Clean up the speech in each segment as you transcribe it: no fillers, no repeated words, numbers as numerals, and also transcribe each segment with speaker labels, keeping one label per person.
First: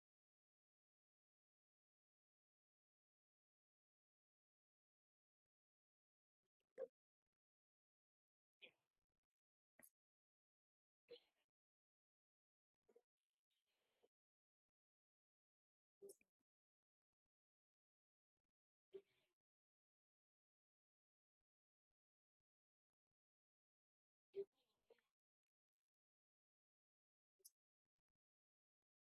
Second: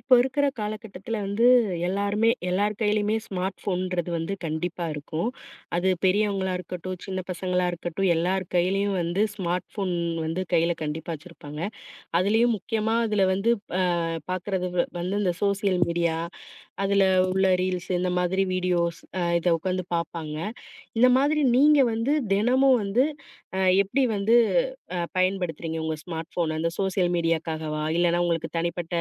Speaker 1: இப்போ இருக்கிற காலகட்டத்தில எல்லாருமே எல்லார் கையிலயுமே ஸ்மார்ட் ஃபோன்றது கண்டிப்பா இருக்கும். அது பெரியவங்களா இருக்கட்டும், சின்ன பசங்களா இருக்கட்டும், எல்லார் கையிலயும் ஸ்மார்ட் ஃபோன் கையில கண்டிப்பா வச்சிருப்பாங்க. அதுலயும் முக்கியமா அதுல வந்து அ பார்க்குறது வ வந்து இந்த சோசியல் மீடியா, அதுல உள்ள ரீல்ஸ் இந்த மாதிரி வீடியோஸ் இத உட்காந்து பார்ப்பாங்க. இந்த மாதிரி நீங்க தினமும் வந்து அ எப்படி வந்து அ பயன்படுத்துறீங்க உங்க ஸ்மார்ட் ஃபோன? அந்த சோசியல் மீடியாக்காகவா? இல்லன்னா உங்களுக்கு தனிப்பட்ட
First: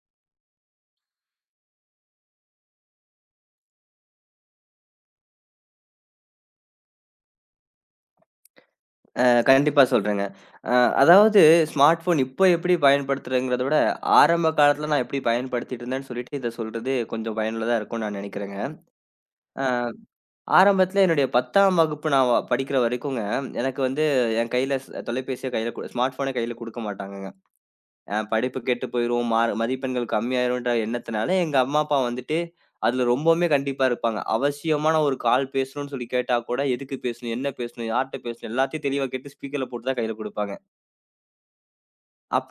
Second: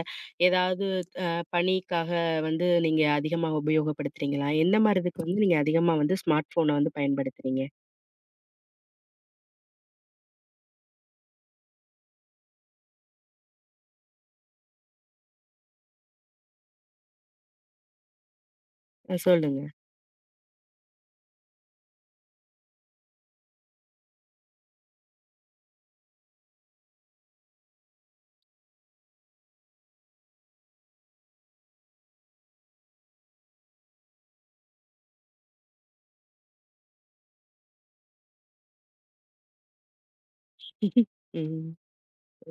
Speaker 1: ஏதாவது அ பணிக்காக நீங்க அதிகமா உபயோகப்படுத்துறீங்களா? எந்த மாரி இதுக்கு நீங்க அதிகமா ஸ்மார்ட் ஃபோன பயன்படுத்துறீங்க?
Speaker 2: கண்டிப்பா சொல்றேங்க. அ அதாவது ஸ்மார்ட் ஃபோன் இப்ப எப்படி பயன்படுத்துறேங்கிறத விட, ஆரம்ப காலத்துல நான் எப்படி பயன்படுத்திட்டு இருந்தேன்னு சொல்லிட்டு, இத சொல்றது கொஞ்சம் பயனுள்ளதா இருக்கும்னு நான் நெனைக்கிறேங்க.
Speaker 1: சொல்லுங்க.
Speaker 2: அ ஆரம்பத்துல என்னுடைய 10ஆம் வகுப்பு நான் படிக்கிற வரைக்குங்க, எனக்கு வந்து என் கையில தொலைபேசிய கையில ஸ்மார்ட் ஃபோன கையில குடுக்க மாட்டாங்கங்க. படிப்பு கெட்டு போயிரும், மதிப்பெண்கள் கம்மியாயிரும்ன்ற எண்ணத்துனால எங்க அம்மா, அப்பா வந்துட்டு அதுல ரொம்பவுமே கண்டிப்பா இருப்பாங்க. அவசியமான ஒரு கால் பேசணும்னு சொல்லி கேட்டா கூட, எதுக்கு பேசணும்? என்ன பேசணும்? யார்ட்ட பேசணும்? எல்லாத்தையும் தெளிவா கேட்டு ஸ்பீக்கர்ல போட்டு தான் கையில குடுப்பாங்க.
Speaker 1: ம்.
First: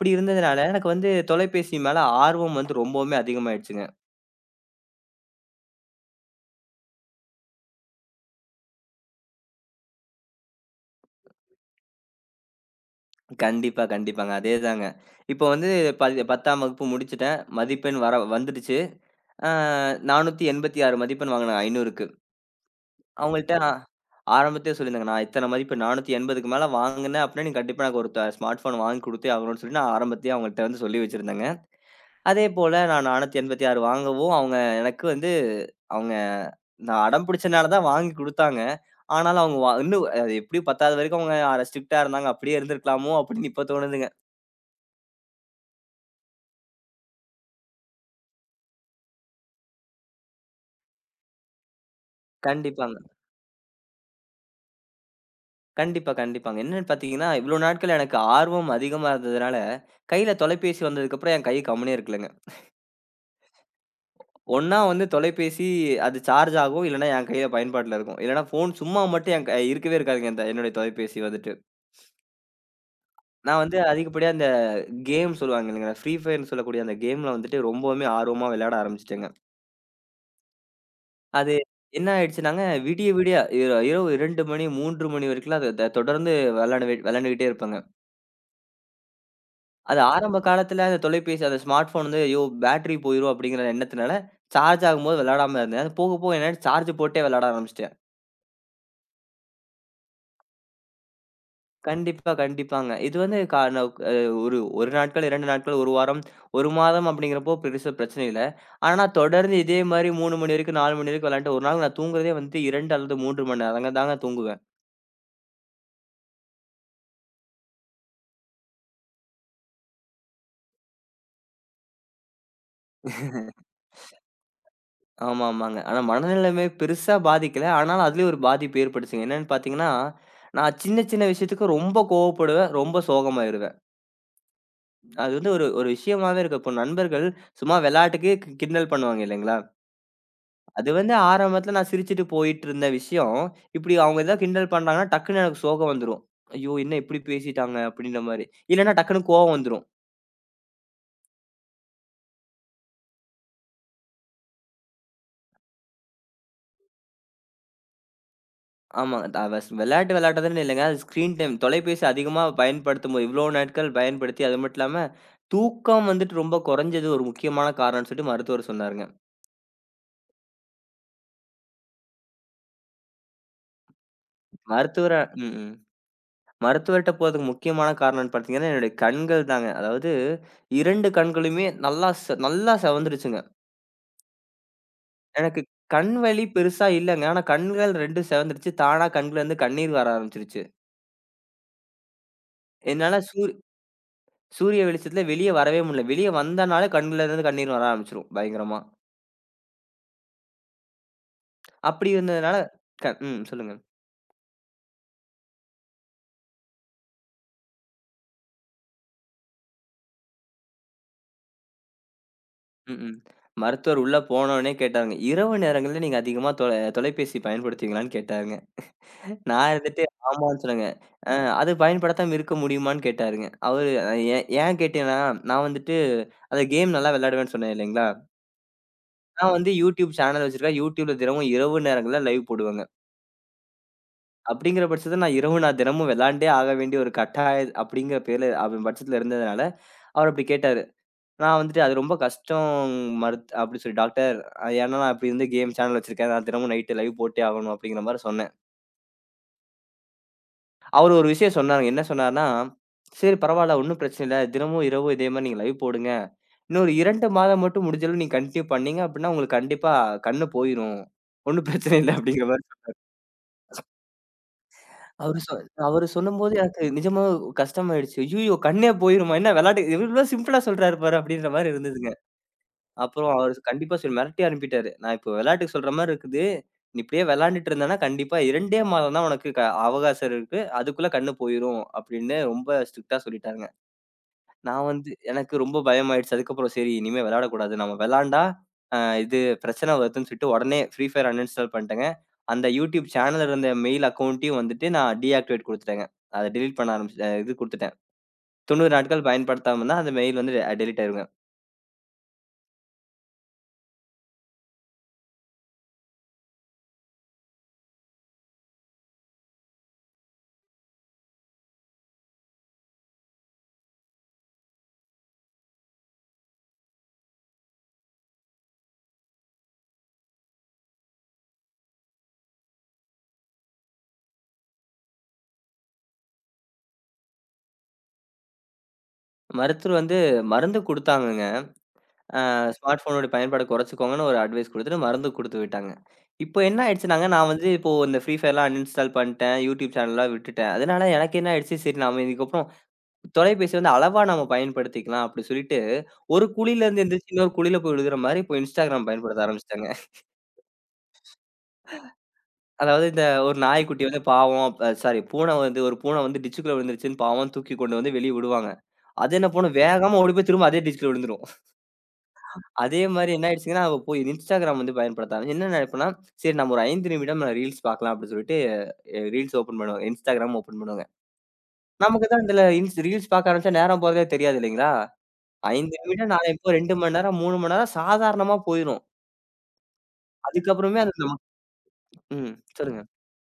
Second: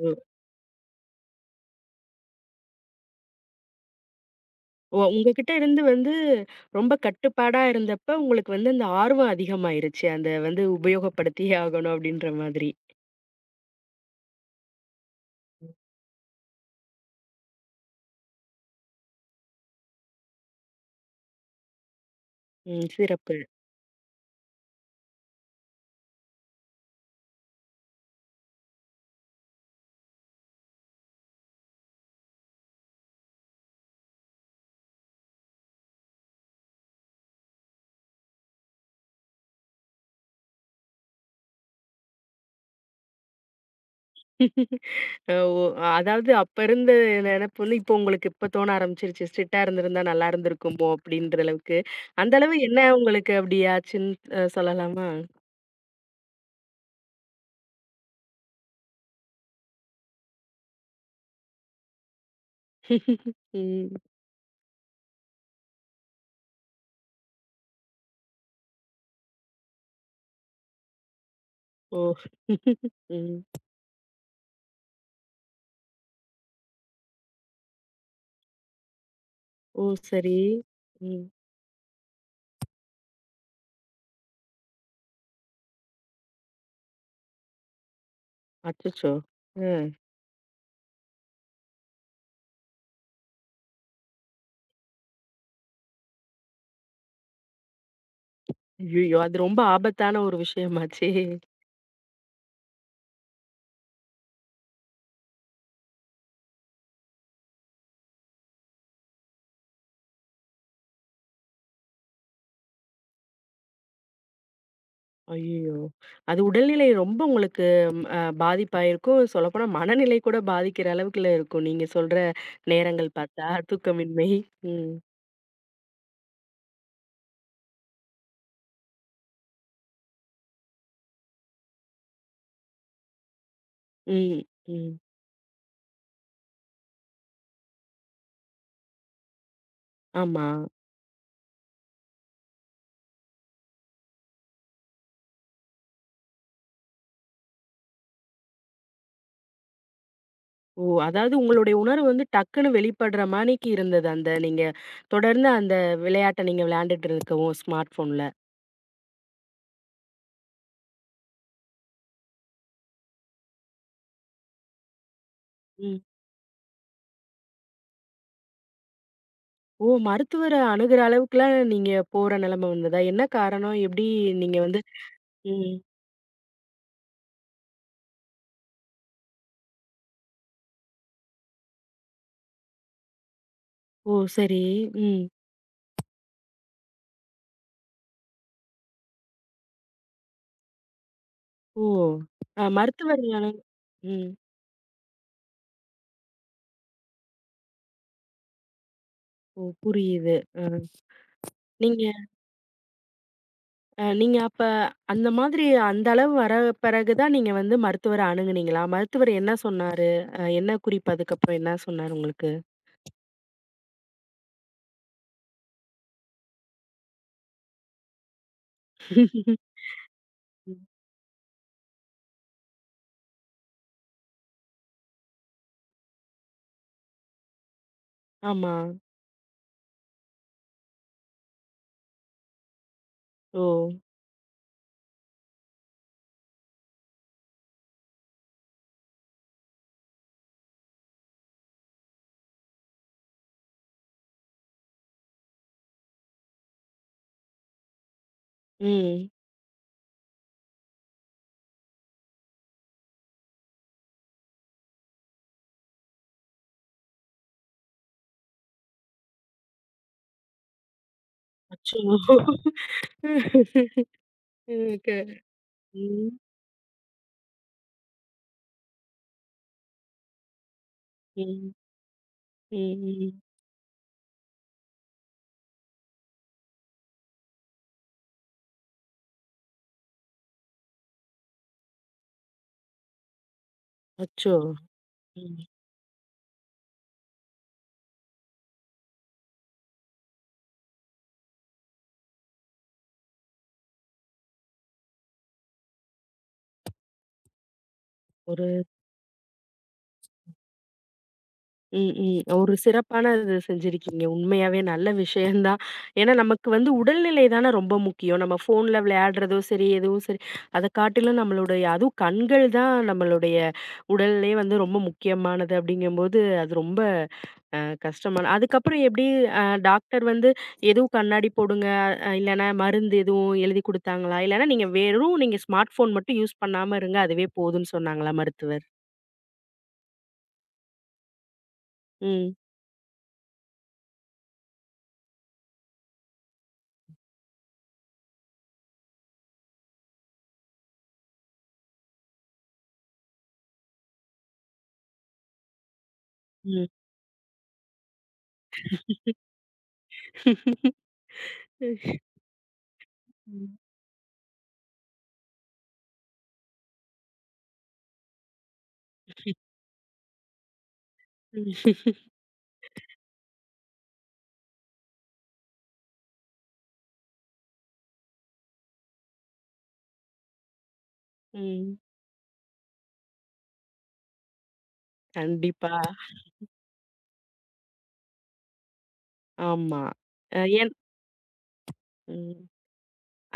Speaker 1: ஒ
Speaker 2: இருந்ததுனால, எனக்கு வந்து தொலைபேசி மேல ஆர்வம் வந்து ரொம்பவுமே அதிகமாயிடுச்சுங்க.
Speaker 1: ஒ உங்ககிட்ட இருந்து ரொம்ப கட்டுப்பாடா இருந்தப்ப, உங்களுக்கு அந்த ஆர்வம் அதிகமாயிருச்சு. அந்த உபயோகப்படுத்தியே ஆகணும் அப்படின்ற மாதிரி.
Speaker 2: கண்டிப்பா, கண்டிப்பாங்க. அதேதாங்க. இப்போ வந்து 10ஆம் வகுப்பு முடிச்சுட்டேன். மதிப்பெண் வர வந்துடுச்சு. அ 486 மதிப்பெண் வாங்கினேன் 500க்கு.
Speaker 1: ம். சிறப்பு.
Speaker 2: அவங்கள்ட்ட ஆரம்பத்திலே சொல்லியிருந்தேங்க, "நான் இத்தனை மதிப்பெண் 480க்கு மேல வாங்கினேன் அப்படின்னா, நீ கண்டிப்பா எனக்கு ஒரு ஸ்மார்ட் ஃபோன் வாங்கி குடுத்தே ஆகணும்னு" சொல்லி நான் ஆரம்பத்திலேயே அவங்கள்ட்ட வந்து சொல்லி வச்சிருந்தேங்க. அதேபோல நான் 486 வாங்கவும், அவங்க எனக்கு வந்து அவங்க நான் அடம் பிடிச்சனால தான் வாங்கி குடுத்தாங்க. ஆனாலும் அவங்க இன்னும் அது எப்படியும் 10வது வரைக்கும் அவங்க ஸ்ட்ரிக்ட்டா இருந்தாங்க. அப்படியே இருந்திருக்கலாமோ அப்படின்னு இப்ப தோணுதுங்க.
Speaker 1: அ ஓ! அதாவது அப்ப இருந்த நெனப்பு இப்போ உங்களுக்கு இப்ப தோண ஆரம்பிச்சிருச்சு. ஸ்ட்ரிக்ட்டா இருந்திருந்தா நல்லா இருந்திருக்குமோ! அப்பிடின்ற அளவுக்கு. அந்த அளவு என்ன
Speaker 2: கண்டிப்பாங்க.
Speaker 1: உங்களுக்கு அப்பிடி ஆச்சுன்னு சொல்லலாமா?
Speaker 2: கண்டிப்பா, கண்டிப்பாங்க. என்னன்னு பார்த்தீங்கன்னா, இவ்வளோ நாட்கள் எனக்கு ஆர்வம் அதிகமா இருந்ததுனால, கையில தொலைபேசி வந்ததுக்கப்புறம் என் கை கம்முனே இருக்கலங்க.
Speaker 1: ம்.
Speaker 2: ஒண்ணா வந்து தொலைபேசி அது சார்ஜ் ஆகும், இல்லன்னா என் கையில பயன்பாட்டுல இருக்கும். இல்லன்னா ஃபோன் சும்மா மட்டும் என் கை இருக்கவே இருக்காதுங்க இந்த என்னுடைய தொலைபேசி வந்துட்டு.
Speaker 1: ஓ! ம்.
Speaker 2: நான் வந்து அதிகப்படியா இந்த கேம் சொல்லுவாங்க இல்லைங்களா, ஃப்ரீ ஃபயர்ன்னு சொல்லக்கூடிய அந்த கேம்ல வந்துட்டு ரொம்பவுமே ஆர்வமா விளையாட ஆரம்பிச்சுட்டேங்க.
Speaker 1: ஓ! சரி. ம்.
Speaker 2: அது என்ன ஆயிடுச்சுனாங்க, விடிய விடிய இரவு 2 மணி, 3 மணி வரைக்கும்லாம் அத தொடர்ந்து வெளாண்டுகிட்டே இருப்பேங்க.
Speaker 1: அச்சச்சோ! அ.
Speaker 2: அது ஆரம்ப காலத்துல அந்த தொலைபேசி, அந்த ஸ்மார்ட் ஃபோன் வந்து "ஐயோ! பேட்டரி போயிரும்" அப்படிங்கிற எண்ணத்தினால, சார்ஜ் ஆகும்போது வெளாடாம இருந்தேன். அது போக போக என்னாயிடுச்சு சார்ஜ் போட்டே வெளாட ஆரம்பிச்சுட்டேன்.
Speaker 1: ஐயய்யோ! அது ரொம்ப ஆபத்தான ஒரு விஷயமாச்சே!
Speaker 2: கண்டிப்பா, கண்டிப்பாங்க. இது வந்து கா ந அ ஒரு 1 நாட்கள், 2 நாட்கள், 1 வாரம், 1 மாதம் அப்படிங்கிறப்போ பெருசா பிரச்சனை இல்ல. ஆனா தொடர்ந்து இதே மாரி 3 மணி வரைக்கும், 4 மணி வரைக்கும் வெளாண்ட்டு, ஒரு நாள் நான் தூங்குறதே வந்து 2 அல்லது 3 மணி நேரம் தாங்க தூங்குவேன்.
Speaker 1: ஐயய்யோ! அது உடல்நிலை ரொம்ப உங்களுக்கு பாதிப்பாயிருக்கும். சொல்லப்போனா மனநிலை கூட பாதிக்கிற அளவுக்குள்ள இருக்கும். நீங்க சொல்ற நேரங்கள் பார்த்தா, தூக்கமின்மை. ம்.
Speaker 2: ஆமா, ஆமாங்க. ஆனா மனநிலைமை பெருசா பாதிக்கல. ஆனாலும் அதிலயும் ஒரு பாதிப்பு ஏற்பட்டுச்சுங்க. என்னன்னு பார்த்தீங்கன்னா, நான் சின்ன சின்ன விஷயத்துக்கு ரொம்ப கோவப்படுவேன். ரொம்ப சோகமாயிருவேன்.
Speaker 1: ம், ம்.
Speaker 2: அது வந்து ஒரு ஒரு விஷயமாவே இருக்கு. இப்போ நண்பர்கள் சும்மா விளையாட்டுக்கு கிண்டல் பண்ணுவாங்க இல்லைங்களா?
Speaker 1: ஆமா.
Speaker 2: அது வந்து ஆரம்பத்தில நான் சிரிச்சுட்டு போயிட்டுருந்த விஷயம், இப்படி அவங்க ஏதாவது கிண்டல் பண்ணாங்கன்னா, டக்குன்னு எனக்கு சோகம் வந்துரும். ஐயோ! என்ன இப்படி பேசிட்டாங்க? அப்படின்ற மாரி. இல்லன்னா டக்குன்னு கோவம் வந்துரும்.
Speaker 1: ஓ! அதாவது உங்களுடைய உணர்வு டக்குன்னு வெளிப்படுற மாணிக்கு இருந்தது. அந்த நீங்க தொடர்ந்து அந்த விளையாட்ட நீங்க விளையாண்டுட்டு இருக்கவும் ஸ்மார்ட் ஃபோன்ல.
Speaker 2: ஆமா. அவ விளையாட்டு விளையாடுறதுன்னு இல்லங்க. அது ஸ்க்ரீன் டைம் தொலைபேசி அதிகமா பயன்படுத்தும்போது இவ்ளோ நாட்கள் பயன்படுத்தி, அது மட்டும் இல்லாம
Speaker 1: ம்.
Speaker 2: தூக்கம் வந்துட்டு ரொம்ப குறைஞ்சது ஒரு முக்கியமான காரணம்னு சொல்லிட்டு மருத்துவர் சொன்னாருங்க.
Speaker 1: ஓ! மருத்துவர அணுகுற அளவுக்குலாம் நீங்க போற நிலைமை வந்ததா? என்ன காரணம்? எப்படி நீங்க
Speaker 2: மருத்துவர ம்,
Speaker 1: ம்.
Speaker 2: மருத்துவர்ட்ட போறதுக்கு முக்கியமான காரணம்னு பார்த்தீங்கன்னா, என்னுடைய கண்கள் தாங்க. அதாவது 2 கண்களுமே நல்லா நல்லா செவந்துருச்சுங்க.
Speaker 1: ஓ! சரி. ம்.
Speaker 2: எனக்கு கண் வலி பெருசா இல்லங்க. ஆனா கண்கள் 2 செவந்துருச்சு. தானா கண்கள்லேருந்து கண்ணீர் வர ஆரம்பிச்சுருச்சு.
Speaker 1: ஓ! அ
Speaker 2: என்னால
Speaker 1: மருத்துவர் அணு- ம்.
Speaker 2: சூரிய வெளிச்சத்துல வெளிய வரவே முடியல. வெளிய வந்தனாலே கண்கள்லேருந்து கண்ணீர் வர ஆரம்பிச்சுரும் பயங்கரமா.
Speaker 1: ஓ! புரியுது. அ. நீங்க
Speaker 2: அப்படி இருந்ததுனால ம். சொல்லுங்க.
Speaker 1: நீங்க அப்ப அந்த மாதிரி அந்த அளவு வர பிறகு தான் நீங்க மருத்துவர அணுகுனீங்களா? மருத்துவர் என்ன சொன்னாரு? என்ன குறிப்பு அதுக்கப்புறம் என்ன சொன்னாரு உங்களுக்கு?
Speaker 2: ம். மருத்துவர் உள்ள போனோனே கேட்டாங்க. "இரவு நேரங்கள்ல நீங்க அதிகமா தொலைபேசி பயன்படுத்துவீங்களான்னு?" கேட்டாருங்க. நான் இருந்துட்டு ஆமான்னு
Speaker 1: ம்.
Speaker 2: சொன்னேங்க. அ அது பயன்படுத்தாம இருக்க முடியுமான்னு கேட்டாருங்க. அவரு ஏன் ஏன் கேட்டேன்னா, நான் வந்துட்டு அந்த கேம் நல்லா விளையாடுவேன்னு சொன்னேன் இல்லைங்களா?
Speaker 1: ஆமா.
Speaker 2: நான் வந்து YouTube சேனல் வச்சிருக்கேன். YouTubeல தினமும் இரவு நேரங்கள்ல லைவ் போடுவேங்க.
Speaker 1: ஓ!
Speaker 2: அப்படிங்கிற பட்சத்துல நான் இரவு நான் தினமும் விளையாண்டே ஆக வேண்டிய ஒரு கட்டாய அப்படிங்கிற பேர்ல அவ பட்சத்துல இருந்ததுனால, அவர் அப்படி கேட்டாரு. நான் வந்துட்டு அது ரொம்ப கஷ்டம் அப்படி சொல்லி டாக்டர் ஏன்னா நான் இப்படி வந்து கேம் சேனல் வச்சிருக்கேன். நான் தினமும் நைட் லைவ் போட்டே ஆகணும் அப்படிங்கிற மாரி சொன்னேன்.
Speaker 1: ம்.
Speaker 2: அவரு ஒரு விஷயம் சொன்னாருங்க. என்ன சொன்னாருன்னா, "சரி பரவால்ல ஒண்ணும் பிரச்சனை இல்ல. தினமும் இரவு இதே மாரி நீங்க லைவ் போடுங்க. இன்னொரு 2 மாதம் மட்டும் முடிஞ்ச அளவு நீங்க கன்டின்யூ பண்ணீங்க அப்படின்னா, உங்களுக்கு கண்டிப்பா கண்ணு போயிரும். ஒண்ணும்
Speaker 1: அச்சோ!
Speaker 2: பிரச்சனை இல்ல." அப்படிங்கிற மாரி சொன்னாரு.
Speaker 1: ம்.
Speaker 2: அவரு சொ அவரு
Speaker 1: ம்.
Speaker 2: சொல்லும்போது எனக்கு நிஜமா கஷ்டமாயிடுச்சு. ஐய்யயோ! கண்ணே போயிருமா? என்ன விளையாட்டு இவ்ளோ சிம்பிளா சொல்றாரு பாரு அப்படின்ற
Speaker 1: ம்.
Speaker 2: மாரி இருந்ததுங்க.
Speaker 1: ம்.
Speaker 2: அப்புறம்
Speaker 1: ம்.
Speaker 2: அவரு கண்டிப்பா சொல்லி மிரட்டி அனுப்பிட்டாரு. நான் இப்போ விளையாட்டுக்கு சொல்ற மாரி இருக்குது. நீ இப்படியே விளையாண்டுட்டு இருந்தேன்னா, கண்டிப்பா 2டே மாதம் தான் உனக்கு அவகாசம் இருக்கு. அதுக்குள்ள கண்ணு போயிரும் அப்படின்னு ரொம்ப ஸ்ட்ரிக்ட்டா சொல்லிட்டாங்க.
Speaker 1: அச்சோ!
Speaker 2: நான் வந்து எனக்கு
Speaker 1: ம்.
Speaker 2: ரொம்ப பயமாயிடுச்சு. அதுக்கப்புறம் சரி இனிமே விளையாடக்கூடாது. நம்ம விளையாண்டா அ இது பிரச்சனை வருதுன்னு சொல்லிட்டு உடனே ஃப்ரீ ஃபயர் அன்இன்ஸ்டால் பண்ணிட்டேங்க. அந்த யூடியூப் சேனல் இருந்த மெயில் அக்கவுண்ட்டயும் வந்துட்டு நான் டீஆக்டிவேட் குடுத்துட்டேங்க. அத டெலீட் பண்ண ஆரம்பிச்சு இது குடுத்துட்டேன்.
Speaker 1: ஒரு
Speaker 2: 90 நாட்கள் பயன்படுத்தாம இருந்தா அந்த மெயில் வந்து டெலீட் ஆயிருங்க.
Speaker 1: ம், ம். ஒரு சிறப்பான இது செஞ்சிருக்கீங்க. உண்மையாவே நல்ல விஷயம் தான். ஏன்னா, நமக்கு உடல்நிலை தான ரொம்ப முக்கியம். நம்ம ஃபோன்ல விளையாடுறதோ சரி, எதுவும் சரி, அத காட்டிலும் நம்மளுடைய அதுவும் கண்கள் தான் நம்மளுடைய உடல்லயே ரொம்ப முக்கியமானது அப்படிங்கும்போது, அது ரொம்ப அ கஷ்டமான அதுக்கப்புறம் எப்படி அ டாக்டர் எதுவும் கண்ணாடி போடுங்க, இல்லன்னா மருந்து எதுவும் எழுதி குடுத்தாங்களா? இல்லன்னா நீங்க ஸ்மார்ட் ஃபோன் மட்டும் யூஸ் பண்ணாம இருங்க, அதுவே போதும்ன்னு சொன்னாங்களா மருத்துவர்?
Speaker 2: மருத்துவர் வந்து மருந்து குடுத்தாங்கங்க. அ
Speaker 1: ம்,
Speaker 2: ஸ்மார்ட் ஃபோனோட பயன்பாட குறைச்சுக்கோங்கன்னு ஒரு அட்வைஸ் குடுத்துட்டு, மருந்து குடுத்து விட்டாங்க. இப்போ என்ன ஆயிடுச்சுனாங்க, நான் வந்து இப்போ இந்த ஃப்ரீ ஃபயர்லாம் அன்இன்ஸ்டால் பண்ணிட்டேன். யூடியூப் சேனல்லாம் விட்டுட்டேன். அதனால எனக்கு என்ன ஆயிடுச்சு, சரி நாம இதுக்கப்புறம் தொலைபேசி வந்து அளவா நம்ம பயன்படுத்திக்கலாம் அப்படி சொல்லிட்டு, ஒரு
Speaker 1: ம்.
Speaker 2: குழியிலேருந்து எந்திரிச்சு இன்னொரு குழியில போய் விழுகுற மாரி இப்போ இன்ஸ்டாகிராம் பயன்படுத்த ஆரம்பிச்சுட்டாங்க. அதாவது இந்த ஒரு
Speaker 1: ம்.
Speaker 2: நாய்க்குட்டி வந்து பாவம் சாரி பூனை வந்து ஒரு பூனை வந்து டிச்சுக்குள்ள விழுந்துருச்சுன்னு பாவம்ன்னு தூக்கி கொண்டு வந்து வெளிய விடுவாங்க. அது என்ன பண்ணும் வேகமா ஓடி போய் திரும்ப அதே டிச்சுக்குள்ள விழுந்துரும்.
Speaker 1: ம்.
Speaker 2: அதே மாரி என்ன ஆயிடுச்சுங்கன்னா, அவ போய் Instagram வந்து பயன்படுத்த ஆரம்பிச்சு. என்ன நினைப்பேன்னா, சரி நம்ம ஒரு 5 நிமிடம் ரீல்ஸ் பார்க்கலாம் அப்படின்னு சொல்லிட்டு, ரீல்ஸ் ஓப்பன் பண்ணுவேன். Instagram ஓப்பன் பண்ணுவேங்க.
Speaker 1: ம்.
Speaker 2: நமக்கு தான் இதுல ரீல்ஸ் பார்க்க ஆரம்பிச்சா நேரம் போறதே தெரியாது இல்லைங்களா?
Speaker 1: கண்டிப்பா.
Speaker 2: 5 நிமிடம் நான் இப்போ 2 மணி நேரம், 3 மணி நேரம் சாதாரணமா போயிரும்.
Speaker 1: ஆமா. அ ஏன்
Speaker 2: அதுக்கப்புறமே அது நமக்கு ம்.
Speaker 1: ம்.
Speaker 2: சொல்லுங்க.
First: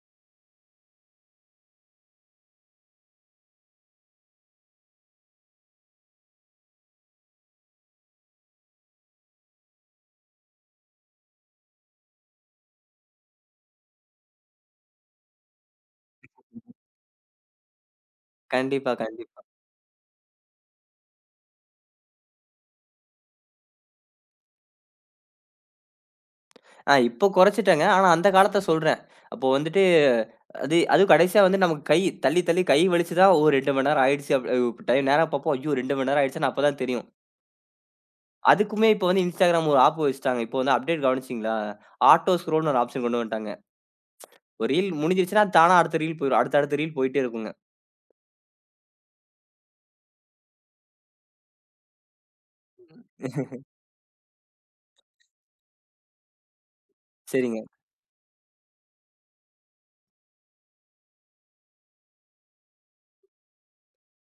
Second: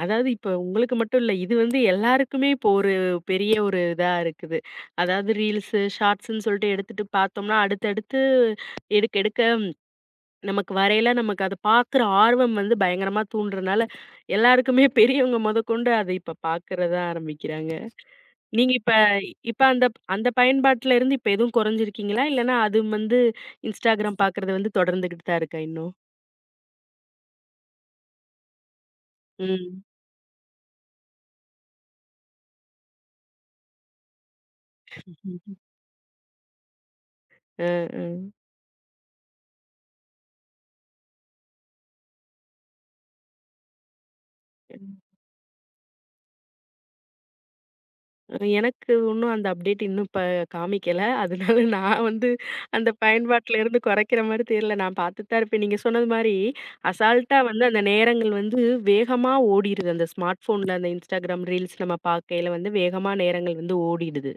Speaker 1: அதாவது இப்ப உங்களுக்கு மட்டும் இல்ல. இது எல்லாருக்குமே இப்போ ஒரு பெரிய ஒரு இதா இருக்குது. அதாவது ரீல்ஸு, ஷார்ட்ஸ்ன்னு சொல்லிட்டு எடுத்துட்டு பார்த்தோம்னா, அடுத்தடுத்து எடுக்க எடுக்க நமக்கு அத பார்க்குற ஆர்வம் பயங்கரமா தூண்டுறனால, எல்லாருக்குமே பெரியவங்க முதற்கொண்டு அத இப்ப பார்க்கறத ஆரம்பிக்கிறாங்க. நீங்க இப்ப
Speaker 2: கண்டிப்பா, கண்டிப்பா.
Speaker 1: இப்ப அந்த அந்த பயன்பாட்டுல இருந்து இப்ப எதுவும் குறைஞ்சிருக்கீங்களா? இல்லன்னா அது Instagram பார்க்கறது தொடர்ந்துகிட்டு தான் இருக்கா இன்னும்?
Speaker 2: ஆ இப்போ குறைச்சுட்டேங்க. ஆனா அந்த காலத்த சொல்றேன். அப்போ
Speaker 1: ம்.
Speaker 2: வந்துட்டு அது அதுவும் கடைசியா வந்து நமக்கு கை தள்ளி, தள்ளி கை வலிச்சு தான் ஓ 2 மணி நேரம் ஆயிடுச்சு. டைம் நேரம்
Speaker 1: ம்.
Speaker 2: பார்ப்போம். ஐயோ! 2 மணி நேரம் ஆயிடுச்சுன்னு அப்பதான் தெரியும்.
Speaker 1: அ, அ.
Speaker 2: அதுக்குமே இப்ப வந்து Instagram ஒரு ஆப் வச்சுட்டாங்க. இப்போ வந்து அப்டேட் கவனிச்சீங்களா? ஆட்டோ ஸ்க்ரோல்ன்னு ஒரு ஆப்ஷன் கொண்டு வந்துட்டாங்க. ஒரு ரீல்
Speaker 1: ம்.
Speaker 2: முடிஞ்சிருச்சுன்னா, தானா அடுத்த ரீல் போயிரும். அடுத்த அடுத்த ரீல் போயிட்டே இருக்குங்க.
Speaker 1: எனக்கு இன்னும் அந்த அப்டேட் இன்னும் இப்ப காமிக்கல. அதனால நான் அந்த பயன்பாட்டுல இருந்து குறைக்கிற மாரி தெரியல. நான் பார்த்துட்டு தான் இருப்பேன். நீங்க சொன்னது மாரி அசால்ட்டா
Speaker 2: சரிங்க.
Speaker 1: அந்த நேரங்கள் வேகமா ஓடிருது. அந்த ஸ்மார்ட் ஃபோன்ல அந்த Instagram ரீல்ஸ் நம்ம பார்க்கையில வேகமா நேரங்கள் ஓடிடுது.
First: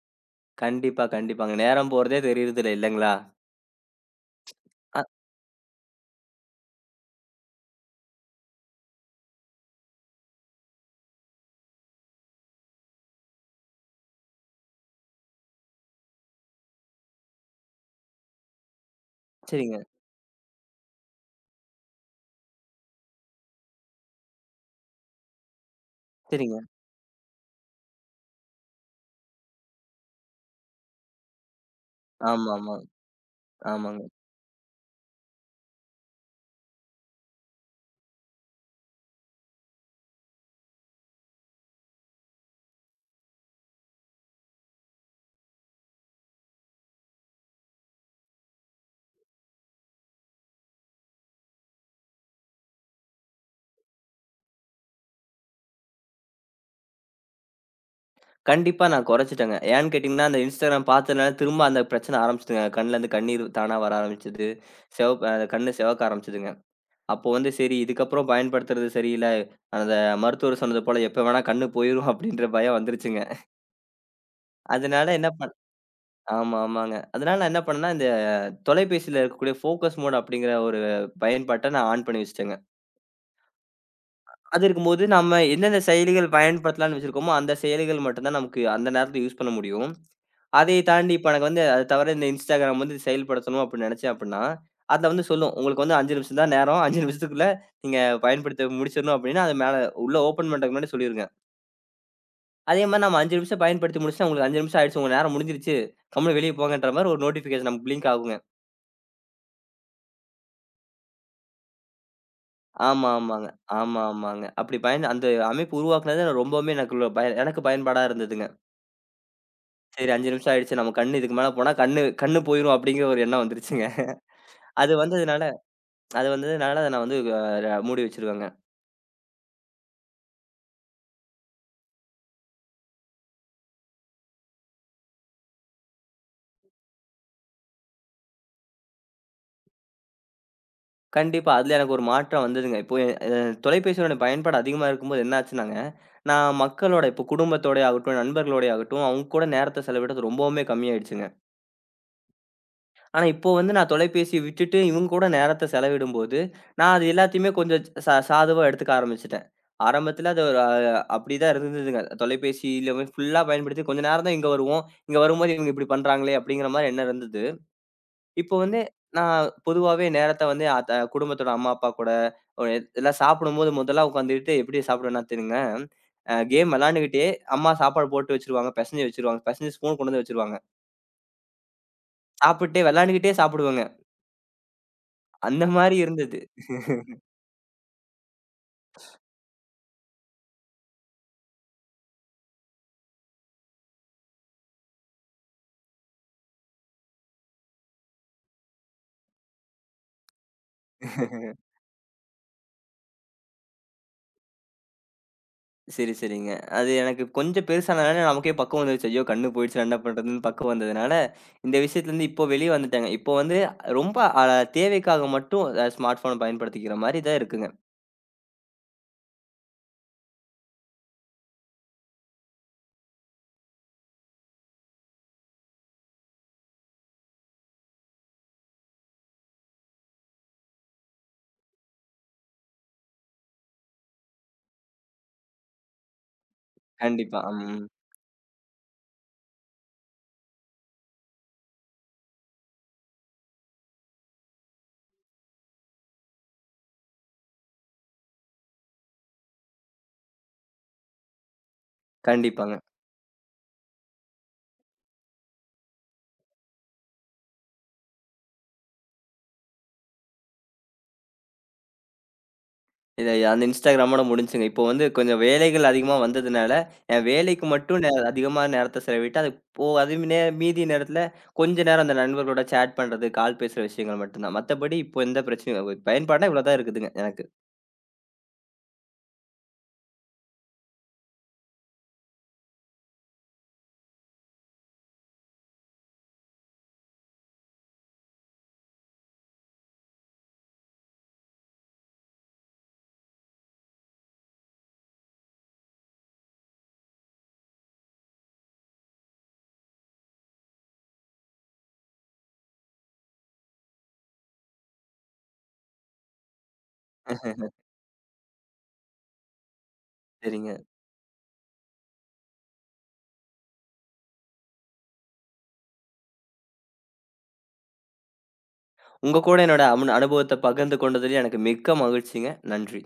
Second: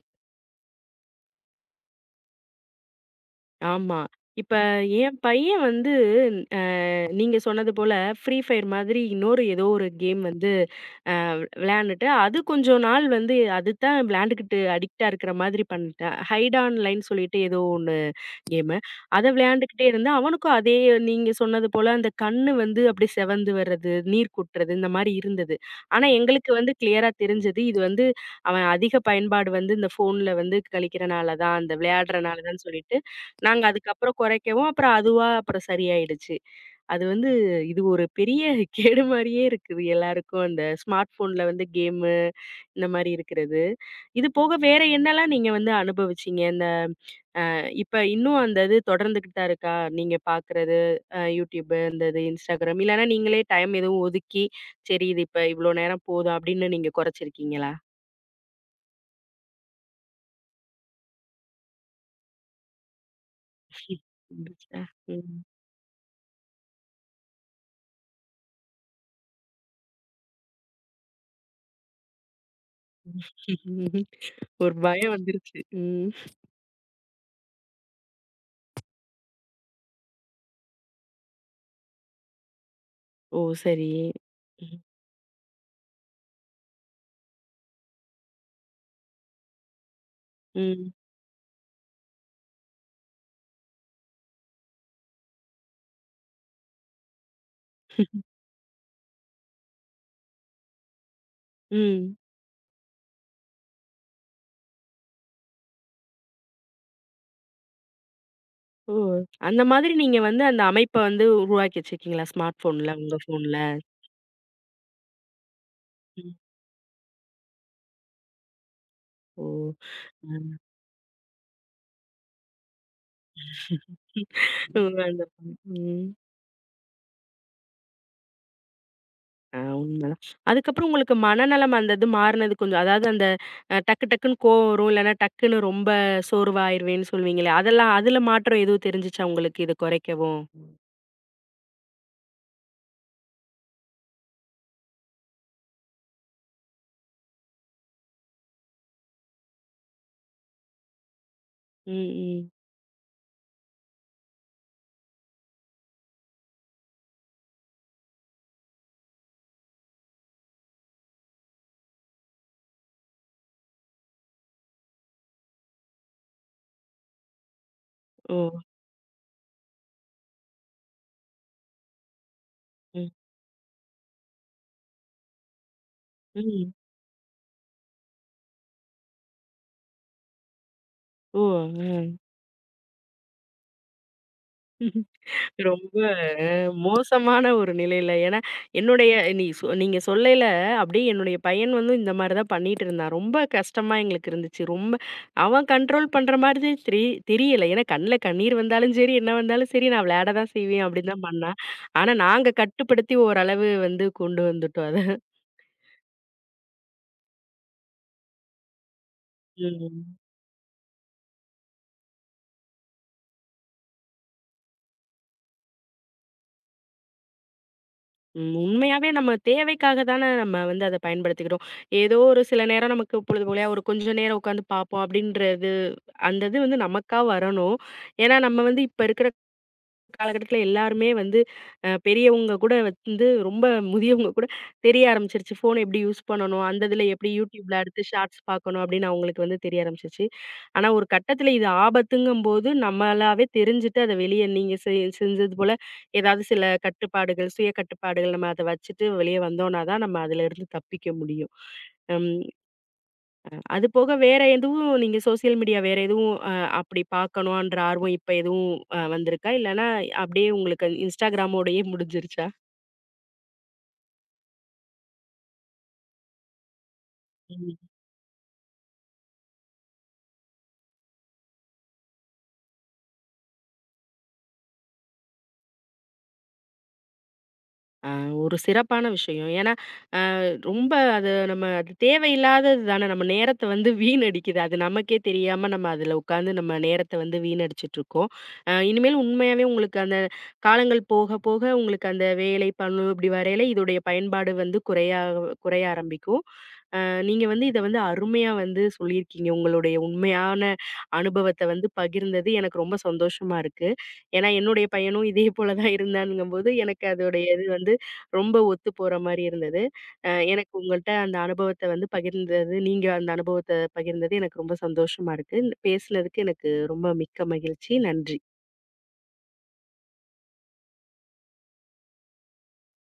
Speaker 2: கண்டிப்பா, கண்டிப்பாங்க. நேரம் போறதே தெரியறதில்ல இல்லைங்களா?
Speaker 1: ஆமா. இப்ப
Speaker 2: அ
Speaker 1: என் பையன் வந்து அ நீங்க சொன்னது போல ஃப்ரீ ஃபயர் மாதிரி இன்னொரு ஏதோ ஒரு கேம் வந்து அ விளையாண்டுட்டு, அது கொஞ்சம் நாள் அதுதான் விளையாண்டுக்கிட்டு அடிக்ட்டா இருக்கிற மாதிரி பண்ணிட்டேன். ஹைட் ஆன்லைன்னு சொல்லிட்டு ஏதோ ஒண்ணு. கேமு. அத
Speaker 2: சரிங்க,
Speaker 1: விளையாண்டுக்கிட்டே இருந்தேன். அவனுக்கும் அதே நீங்க சொன்னது போல அந்த கண்ணு அப்படியே செவந்து வர்றது, நீர் கொட்டுறது இந்த மாரி இருந்தது. ஆனா எங்களுக்கு
Speaker 2: சரிங்க.
Speaker 1: கிளியரா தெரிஞ்சது, இது அவன் அதிக பயன்பாடு இந்த ஃபோன்ல கழிக்கிறனால தான், அந்த விளையாடுறனால
Speaker 2: ஆமா,
Speaker 1: தான்
Speaker 2: ஆமா.
Speaker 1: சொல்லிட்டு, நாங்க
Speaker 2: ஆமாங்க.
Speaker 1: அதுக்கப்புறம் குறைக்கவும், அப்புறம் அதுவா அப்புறம் சரியாயிடுச்சு. அது இது ஒரு பெரிய கேடு மாரியே இருக்குது எல்லாருக்கும். அந்த ஸ்மார்ட் ஃபோன்ல கேமு இந்த மாரி இருக்கிறது. இது போக வேற என்னலாம் நீங்க அனுபவிச்சீங்க? இந்த இப்ப இன்னும் அந்த இது தொடர்ந்துகிட்டு தான் இருக்கா? நீங்க பாக்குறது, YouTube இந்த இது Instagram இல்லன்னா நீங்களே டைம் எதுவும் ஒதுக்கி, சரி இது இப்ப இவ்ளோ நேரம் போதும் அப்படின்னு நீங்க குறைச்சிருக்கீங்களா?
Speaker 2: கண்டிப்பா நான் குறைச்சுட்டேங்க. ஏன்னு கேட்டீங்கன்னா, அந்த Instagram பார்த்ததுனால திரும்ப அந்த பிரச்சனை ஆரம்பிச்சுதுங்க. கண்லேருந்து கண்ணீர் தானா வர ஆரம்பிச்சது.
Speaker 1: இருந்துச்சா?
Speaker 2: சிவப் அ
Speaker 1: ம்.
Speaker 2: கண்ணு சிவக்க ஆரம்பிச்சதுங்க. அப்போ வந்து சரி இதுக்கப்புறம் பயன்படுத்துறது சரியில்ல. அந்த மருத்துவர் சொன்னது போல எப்ப வேணா கண்ணு போயிரும் அப்படின்ற பயம் வந்துருச்சுங்க.
Speaker 1: ஒரு
Speaker 2: அதனால
Speaker 1: பயம்
Speaker 2: என்ன
Speaker 1: வந்துருச்சு. ம்.
Speaker 2: ஆமா, ஆமாங்க. அதனால நான் என்ன பண்ணேன்னா, இந்த தொலைபேசியில இருக்கக்கூடிய ஃபோக்கஸ் மோட் அப்படிங்கிற ஒரு பயன்பாட்ட நான் ஆன் பண்ணி வச்சுட்டேங்க.
Speaker 1: ஓ! சரி.
Speaker 2: அது இருக்கும்போது, நம்ம எந்தெந்த செயலிகள் பயன்படுத்தலாம்ன்னு வச்சிருக்கோமோ, அந்த செயலிகள் மட்டும் தான் நமக்கு அந்த நேரத்துல யூஸ் பண்ண முடியும். அதை
Speaker 1: ம்.
Speaker 2: தாண்டி இப்ப எனக்கு வந்து அது தவிர இந்த Instagram வந்து செயல்படுத்தணும் அப்படின்னு நினைச்சேன் அப்படின்னா, அதுல வந்து சொல்லும். உங்களுக்கு வந்து 5 நிமிஷம் தான் நேரம். 5 நிமிஷத்துக்குள்ள நீங்க பயன்படுத்த முடிச்சிடணும் அப்படின்னா, அது மேல உள்ள ஓப்பன் பண்றதுக்கு முன்னாடி சொல்லிரும்.
Speaker 1: ம்.
Speaker 2: அதே மாரி நம்ம 5 நிமிஷம் பயன்படுத்தி முடிச்சுட்டா, உங்களுக்கு 5 நிமிஷம் ஆயிடுச்சு. உங்க நேரம் முடிஞ்சிருச்சு. கம்முனு வெளிய போங்கன்ற மாரி ஒரு நோட்டிஃபிகேஷன் நமக்கு பிளிங்க் ஆகுங்க.
Speaker 1: ஓ! அந்த மாதிரி நீங்க அந்த அமைப்ப உருவாக்கி வச்சிருக்கீங்களா? ஸ்மார்ட் ஃபோன்ல,
Speaker 2: ஆமா,
Speaker 1: உங்க
Speaker 2: ஆமாங்க.
Speaker 1: ஃபோன்ல?
Speaker 2: ஆமா, ஆமாங்க. அப்படி பயன் அந்த அமைப்பு உருவாக்குனது
Speaker 1: ம்.
Speaker 2: எனக்கு ரொம்பவுமே எனக்குள்ள பய எனக்கு பயன்பாடா இருந்ததுங்க.
Speaker 1: ஓ!
Speaker 2: சரி 5 நிமிஷம்
Speaker 1: ம்.
Speaker 2: ஆயிடுச்சு. நம்ம கண்ணு இதுக்கு மேல போனா கண்ணு கண்ணு போயிரும் அப்படிங்கிற ஒரு எண்ணம் வந்துருச்சுங்க. அது
Speaker 1: உங்க அந்த
Speaker 2: வந்ததுனால
Speaker 1: phone. ம்.
Speaker 2: அது வந்ததுனால அத நான் வந்து மூடி வச்சுருவேங்க.
Speaker 1: ஆ உண்மதான். அதுக்கப்புறம் உங்களுக்கு மனநலம் அந்த இது மாறுனது கொஞ்சம் அதாவது அந்த டக்குன்னு கோவம் வரும். இல்லன்னா டக்குன்னு ரொம்ப சோர்வாயிருவேன்னு சொல்லுவீங்களே! அதெல்லாம் அதுல மாற்றம் எதுவும் தெரிஞ்சுச்சா உங்களுக்கு இது குறைக்கவும்?
Speaker 2: கண்டிப்பா. அதுல எனக்கு ஒரு மாற்றம் வந்ததுங்க. இப்போ எ அ தொலைபேசியோட பயன்பாடு அதிகமா இருக்கும்போது என்ன ஆச்சுன்னாங்க, நான் மக்களோட இப்போ குடும்பத்தோடயே ஆகட்டும், நண்பர்களோடயே ஆகட்டும், அவங்க கூட நேரத்த செலவிடுறது ரொம்பவுமே கம்மியாயிடுச்சுங்க.
Speaker 1: ம், ம்.
Speaker 2: ஆனா, இப்போ வந்து நான் தொலைபேசிய விட்டுட்டு இவங்க கூட நேரத்த செலவிடும்போது, நான் அது எல்லாத்தையுமே கொஞ்சம் சாதுவா எடுத்துக்க ஆரம்பிச்சுட்டேன். ஆரம்பத்தில அது ஒரு அப்படிதான் இருந்ததுங்க. தொலைபேசியில வந்து ஃபுல்லா பயன்படுத்தி கொஞ்ச நேரம் தான் இங்க வருவோம். இங்க வரும்போது இவங்க இப்படி பண்றாங்களே அப்படிங்கிற மாரி எண்ணம் இருந்தது.
Speaker 1: ஓ!
Speaker 2: இப்போ வந்து நான் பொதுவாவே நேரத்த வந்து அத குடும்பத்தோட அம்மா, அப்பா கூட ஒரு
Speaker 1: ம்,
Speaker 2: எல்லாம் சாப்பிடும்போது முதல்ல உட்காந்துக்கிட்டு எப்படி சாப்பிடுவேன்னா தெரியுங்க,
Speaker 1: ம்.
Speaker 2: கேம் விளையாண்டுக்கிட்டே அம்மா சாப்பாடு போட்டு வச்சுருவாங்க, பெசஞ்சு வச்சுருவாங்க. பெசஞ்சு ஸ்பூன் கொண்டு வந்து வச்சுருவாங்க.
Speaker 1: ஓ! அ.
Speaker 2: சாப்பிட்டே விளையாண்டுக்கிட்டே சாப்பிடுவேங்க. அந்த
Speaker 1: ரொம்ப
Speaker 2: மாரி இருந்தது.
Speaker 1: மோசமான ஒரு நிலையில. ஏன்னா, என்னுடைய நீ சொ நீங்க சொல்லையில அப்படியே என்னுடைய பையன் இந்த மாரி தான் பண்ணிட்டு இருந்தான். ரொம்ப கஷ்டமா எங்களுக்கு இருந்துச்சு. ரொம்ப அவன் கண்ட்ரோல் பண்ற மாதிரி தெரியல. ஏன்னா கண்ல கண்ணீர் வந்தாலும் சரி, என்ன வந்தாலும் சரி, நான் விளையாட தான் செய்வேன் அப்படின்னு தான் பண்ணான். ஆனா, நாங்க கட்டுப்படுத்தி ஓரளவு கொண்டு வந்துட்டோம் அத.
Speaker 2: சரி, சரிங்க. அது எனக்கு கொஞ்சம் பெருசானனால நமக்கே பக்குவம் வந்துருச்சு. ஐயோ! கண்ணு போயிடுச்சுனா என்ன
Speaker 1: ம்.
Speaker 2: பண்றதுன்னு பக்குவம் வந்ததுனால, இந்த விஷயத்துலருந்து இப்போ வெளிய வந்துட்டேங்க. இப்போ வந்து ரொம்ப அ தேவைக்காக மட்டும் ஸ்மார்ட் ஃபோன பயன்படுத்திக்கிற மாரி தான் இருக்குங்க.
Speaker 1: ம். உண்மையாவே நம்ம தேவைக்காக தான நம்ம அத பயன்படுத்திக்கிறோம். ஏதோ ஒரு சில நேரம் நமக்கு பொழுதுபோலயா ஒரு கொஞ்ச நேரம் உட்காந்து பார்ப்போம் அப்படின்றது, அந்த இது நமக்கா வரணும். ஏன்னா நம்ம இப்ப இருக்கிற காலகட்டத்துல எல்லாருமே வந்து அ பெரியவங்க கூட ரொம்ப முதியவங்க கூட தெரிய ஆரம்பிச்சிருச்சு. ஃபோன் எப்படி யூஸ் பண்ணணும், அந்த இதுல எப்படி
Speaker 2: கண்டிப்பா.
Speaker 1: YouTubeல
Speaker 2: ம்.
Speaker 1: அடுத்து ஷார்ட்ஸ் பார்க்கணும் அப்படின்னு அவங்களுக்கு தெரிய ஆரம்பிச்சிருச்சு. ஆனா ஒரு கட்டத்துல இது ஆபத்துங்கும்போது நம்மளாவே தெரிஞ்சுட்டு அத வெளிய நீங்க செஞ்சது போல ஏதாவது சில கட்டுப்பாடுகள், சுய கட்டுப்பாடுகள் நம்ம அத வச்சுட்டு வெளிய வந்தோம்னா தான் நம்ம அதுல இருந்து தப்பிக்க முடியும். அம்
Speaker 2: கண்டிப்பாங்க.
Speaker 1: அது போக வேற எதுவும் நீங்க சோசியல் மீடியா வேற எதுவும் அப்படி பார்க்கணுன்ற ஆர்வம் இப்ப எதுவும் வந்திருக்கா? இல்லன்னா அப்படியே உங்களுக்கு Instagramஓடயே முடிஞ்சிருச்சா?
Speaker 2: இத அந்த இன்ஸ்டாகிராமோட முடிஞ்சுங்க. இப்போ வந்து கொஞ்சம் வேலைகள் அதிகமா வந்ததுனால, என் வேலைக்கு
Speaker 1: ம்.
Speaker 2: மட்டும் அதிகமா நேரத்த செலவிட்டு, அது போ அது நே மீதி நேரத்துல கொஞ்ச நேரம் அந்த நண்பர்களோட சேட் பண்றது, கால் பேசுற விஷயங்கள் மட்டும் தான். மத்தபடி இப்போ எந்த பிரச்சனையும் பயன்பாடுனா இவ்வளோ தான் இருக்குதுங்க எனக்கு.
Speaker 1: ஆ ஒரு சிறப்பான விஷயம். ஏன்னா, அ ரொம்ப அது நம்ம அது தேவையில்லாதது தானே. நம்ம நேரத்த வீணடிக்குது. அது நமக்கே தெரியாம நம்ம அதுல உட்காந்து நம்ம நேரத்த வீணடிச்சுட்டுருக்கோம். இனிமேல் உண்மையாவே உங்களுக்கு அந்த காலங்கள் போக போக உங்களுக்கு அந்த வேலை, பளு இப்படி வரையில இதோடைய பயன்பாடு குறைய குறைய ஆரம்பிக்கும். நீங்க இத அருமையா சொல்லியிருக்கீங்க. உங்களுடைய உண்மையான அனுபவத்த பகிர்ந்தது எனக்கு ரொம்ப சந்தோஷமா இருக்கு. ஏன்னா, என்னுடைய பையனும் இதே போல தான் இருந்தானுங்கம்போது, எனக்கு அதோடைய இது ரொம்ப ஒத்து போற மாரி இருந்தது. எனக்கு
Speaker 2: சரிங்க.
Speaker 1: உங்கள்ட்ட அந்த அனுபவத்த பகிர்ந்தது எனக்கு ரொம்ப சந்தோஷமா இருக்கு. பேசுனதுக்கு எனக்கு ரொம்ப மிக்க மகிழ்ச்சி. நன்றி.
Speaker 2: உங்க கூட என்னோட அனுபவத்த பகிர்ந்து கொண்டதிலே எனக்கு மிக்க மகிழ்ச்சிங்க. நன்றி.